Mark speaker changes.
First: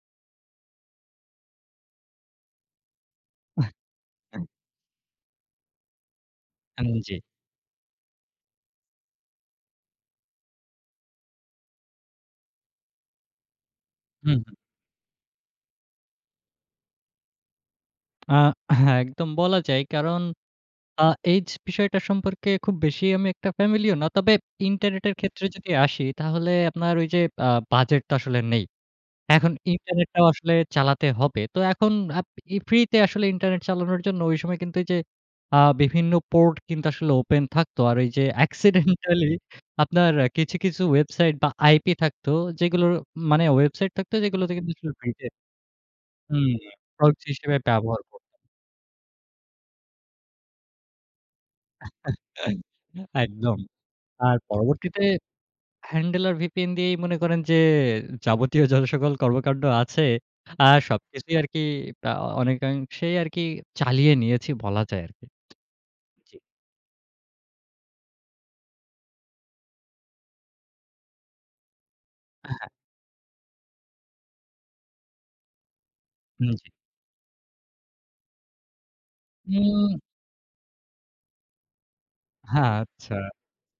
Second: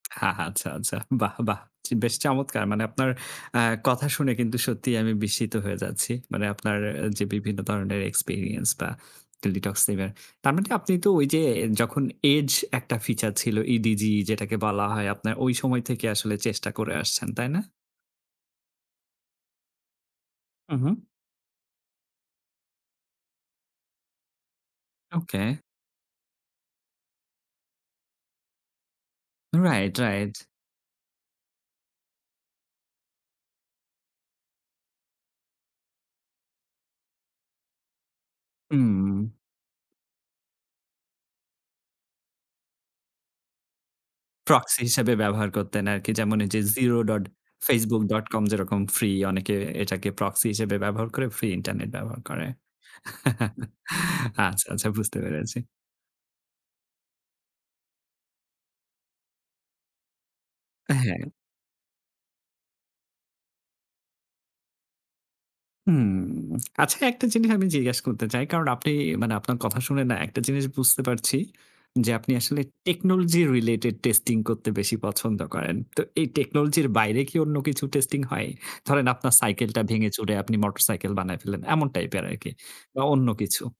Speaker 1: আ আচ্ছা, আচ্ছা, বাহ, বাহ, বেশ চমৎকার! মানে আপনার আ কথা শুনে
Speaker 2: আহ
Speaker 1: সত্যিই আমি বিস্মিত হয়ে যাচ্ছি। মানে আপনার
Speaker 2: আম
Speaker 1: অ্যা
Speaker 2: জি।
Speaker 1: যে বিভিন্ন ধরনের এক্সপেরিয়েন্স বা টেলিটক সিমের। তার মানে আপনি তো ওই যে যখন এজ একটা ফিচার ছিল। ইডিজি
Speaker 2: উম, হু।
Speaker 1: যেটাকে বলা হয় আপনার ওই সময় থেকে চেষ্টা করে আসছেন, তাই না?
Speaker 2: আ হ্যাঁ একদম বলা যায়। কারণ
Speaker 1: উ, হু।
Speaker 2: আ এইজ বিষয়টা সম্পর্কে খুব বেশি আমি একটা ফ্যামিলিয়ার না। তবে ইন্টারনেটের
Speaker 1: ওকে।
Speaker 2: ক্ষেত্রে যদি আসি তাহলে আপনার ওই যে আ বাজেট তো আসলে নেই। এখন
Speaker 1: রাইট,
Speaker 2: ইন্টারনেটটাও
Speaker 1: রাইট।
Speaker 2: আসলে চালাতে হবে। তো এখন আপ ই ফ্রিতে আসলে ইন্টারনেট চালানোর জন্য ওই সময় কিন্তু এই যে আ বিভিন্ন পোর্ট কিন্তু আসলে ওপেন থাকত। আর ওই যে অ্যাক্সিডেন্টালি
Speaker 1: হুম।
Speaker 2: আপনার কিছু, কিছু, ওয়েবসাইট বা আইপি থাকতো যেগুলো মানে ওয়েবসাইট থাকতো যেগুলো থেকে
Speaker 1: প্রক্সি
Speaker 2: কিন্তু [unintelligible]
Speaker 1: হিসেবে
Speaker 2: ফ্রিতে।
Speaker 1: ব্যবহার করতেন আরকি। যেমন
Speaker 2: হুম
Speaker 1: ওই যে
Speaker 2: [unintelligible] হিসেবে ব্যবহার ক
Speaker 1: zero.facebook.com যেরকম ফ্রি। অনেকে এটাকে প্রক্সি হিসেবে ব্যবহার করে ফ্রি ইন্টারনেট ব্যবহার করে।
Speaker 2: একদম। আর
Speaker 1: আচ্ছা, আচ্ছা,
Speaker 2: পরবর্তীতে
Speaker 1: বুঝতে পেরেছি।
Speaker 2: হ্যান্ডেল আর ভিপিএন দিয়েই মনে করেন যে, যাবতীয় যত সকল কর্মকান্ড আছে। আর
Speaker 1: অ্যা হ্যাঁ।
Speaker 2: সবকিছুই আরকি আ অনেকাংশেই আরকি চালিয়ে নিয়েছি বলা যায় আরকি।
Speaker 1: হুম,
Speaker 2: জ্বী।
Speaker 1: আচ্ছা একটা জিনিস আমি জিজ্ঞাসা করতে চাই? কারণ আপনি আপনার কথা শুনে না একটা জিনিস বুঝতে পারছি। যে আপনি আসলে
Speaker 2: হ্যাঁ।
Speaker 1: technology-related testing করতে বেশি পছন্দ করেন। তো এই
Speaker 2: হুম, জি।
Speaker 1: টেকনোলজির বাইরে কি অন্য কিছু টেস্টিং হয়? ধরেন আপনার সাইকেলটা
Speaker 2: উম।
Speaker 1: ভেঙে-চুরে আপনি মোটরসাইকেল বানায় ফেললেন এমন টাইপের আরকি
Speaker 2: হ্যাঁ,
Speaker 1: বা
Speaker 2: আচ্ছা।
Speaker 1: অন্য কিছু?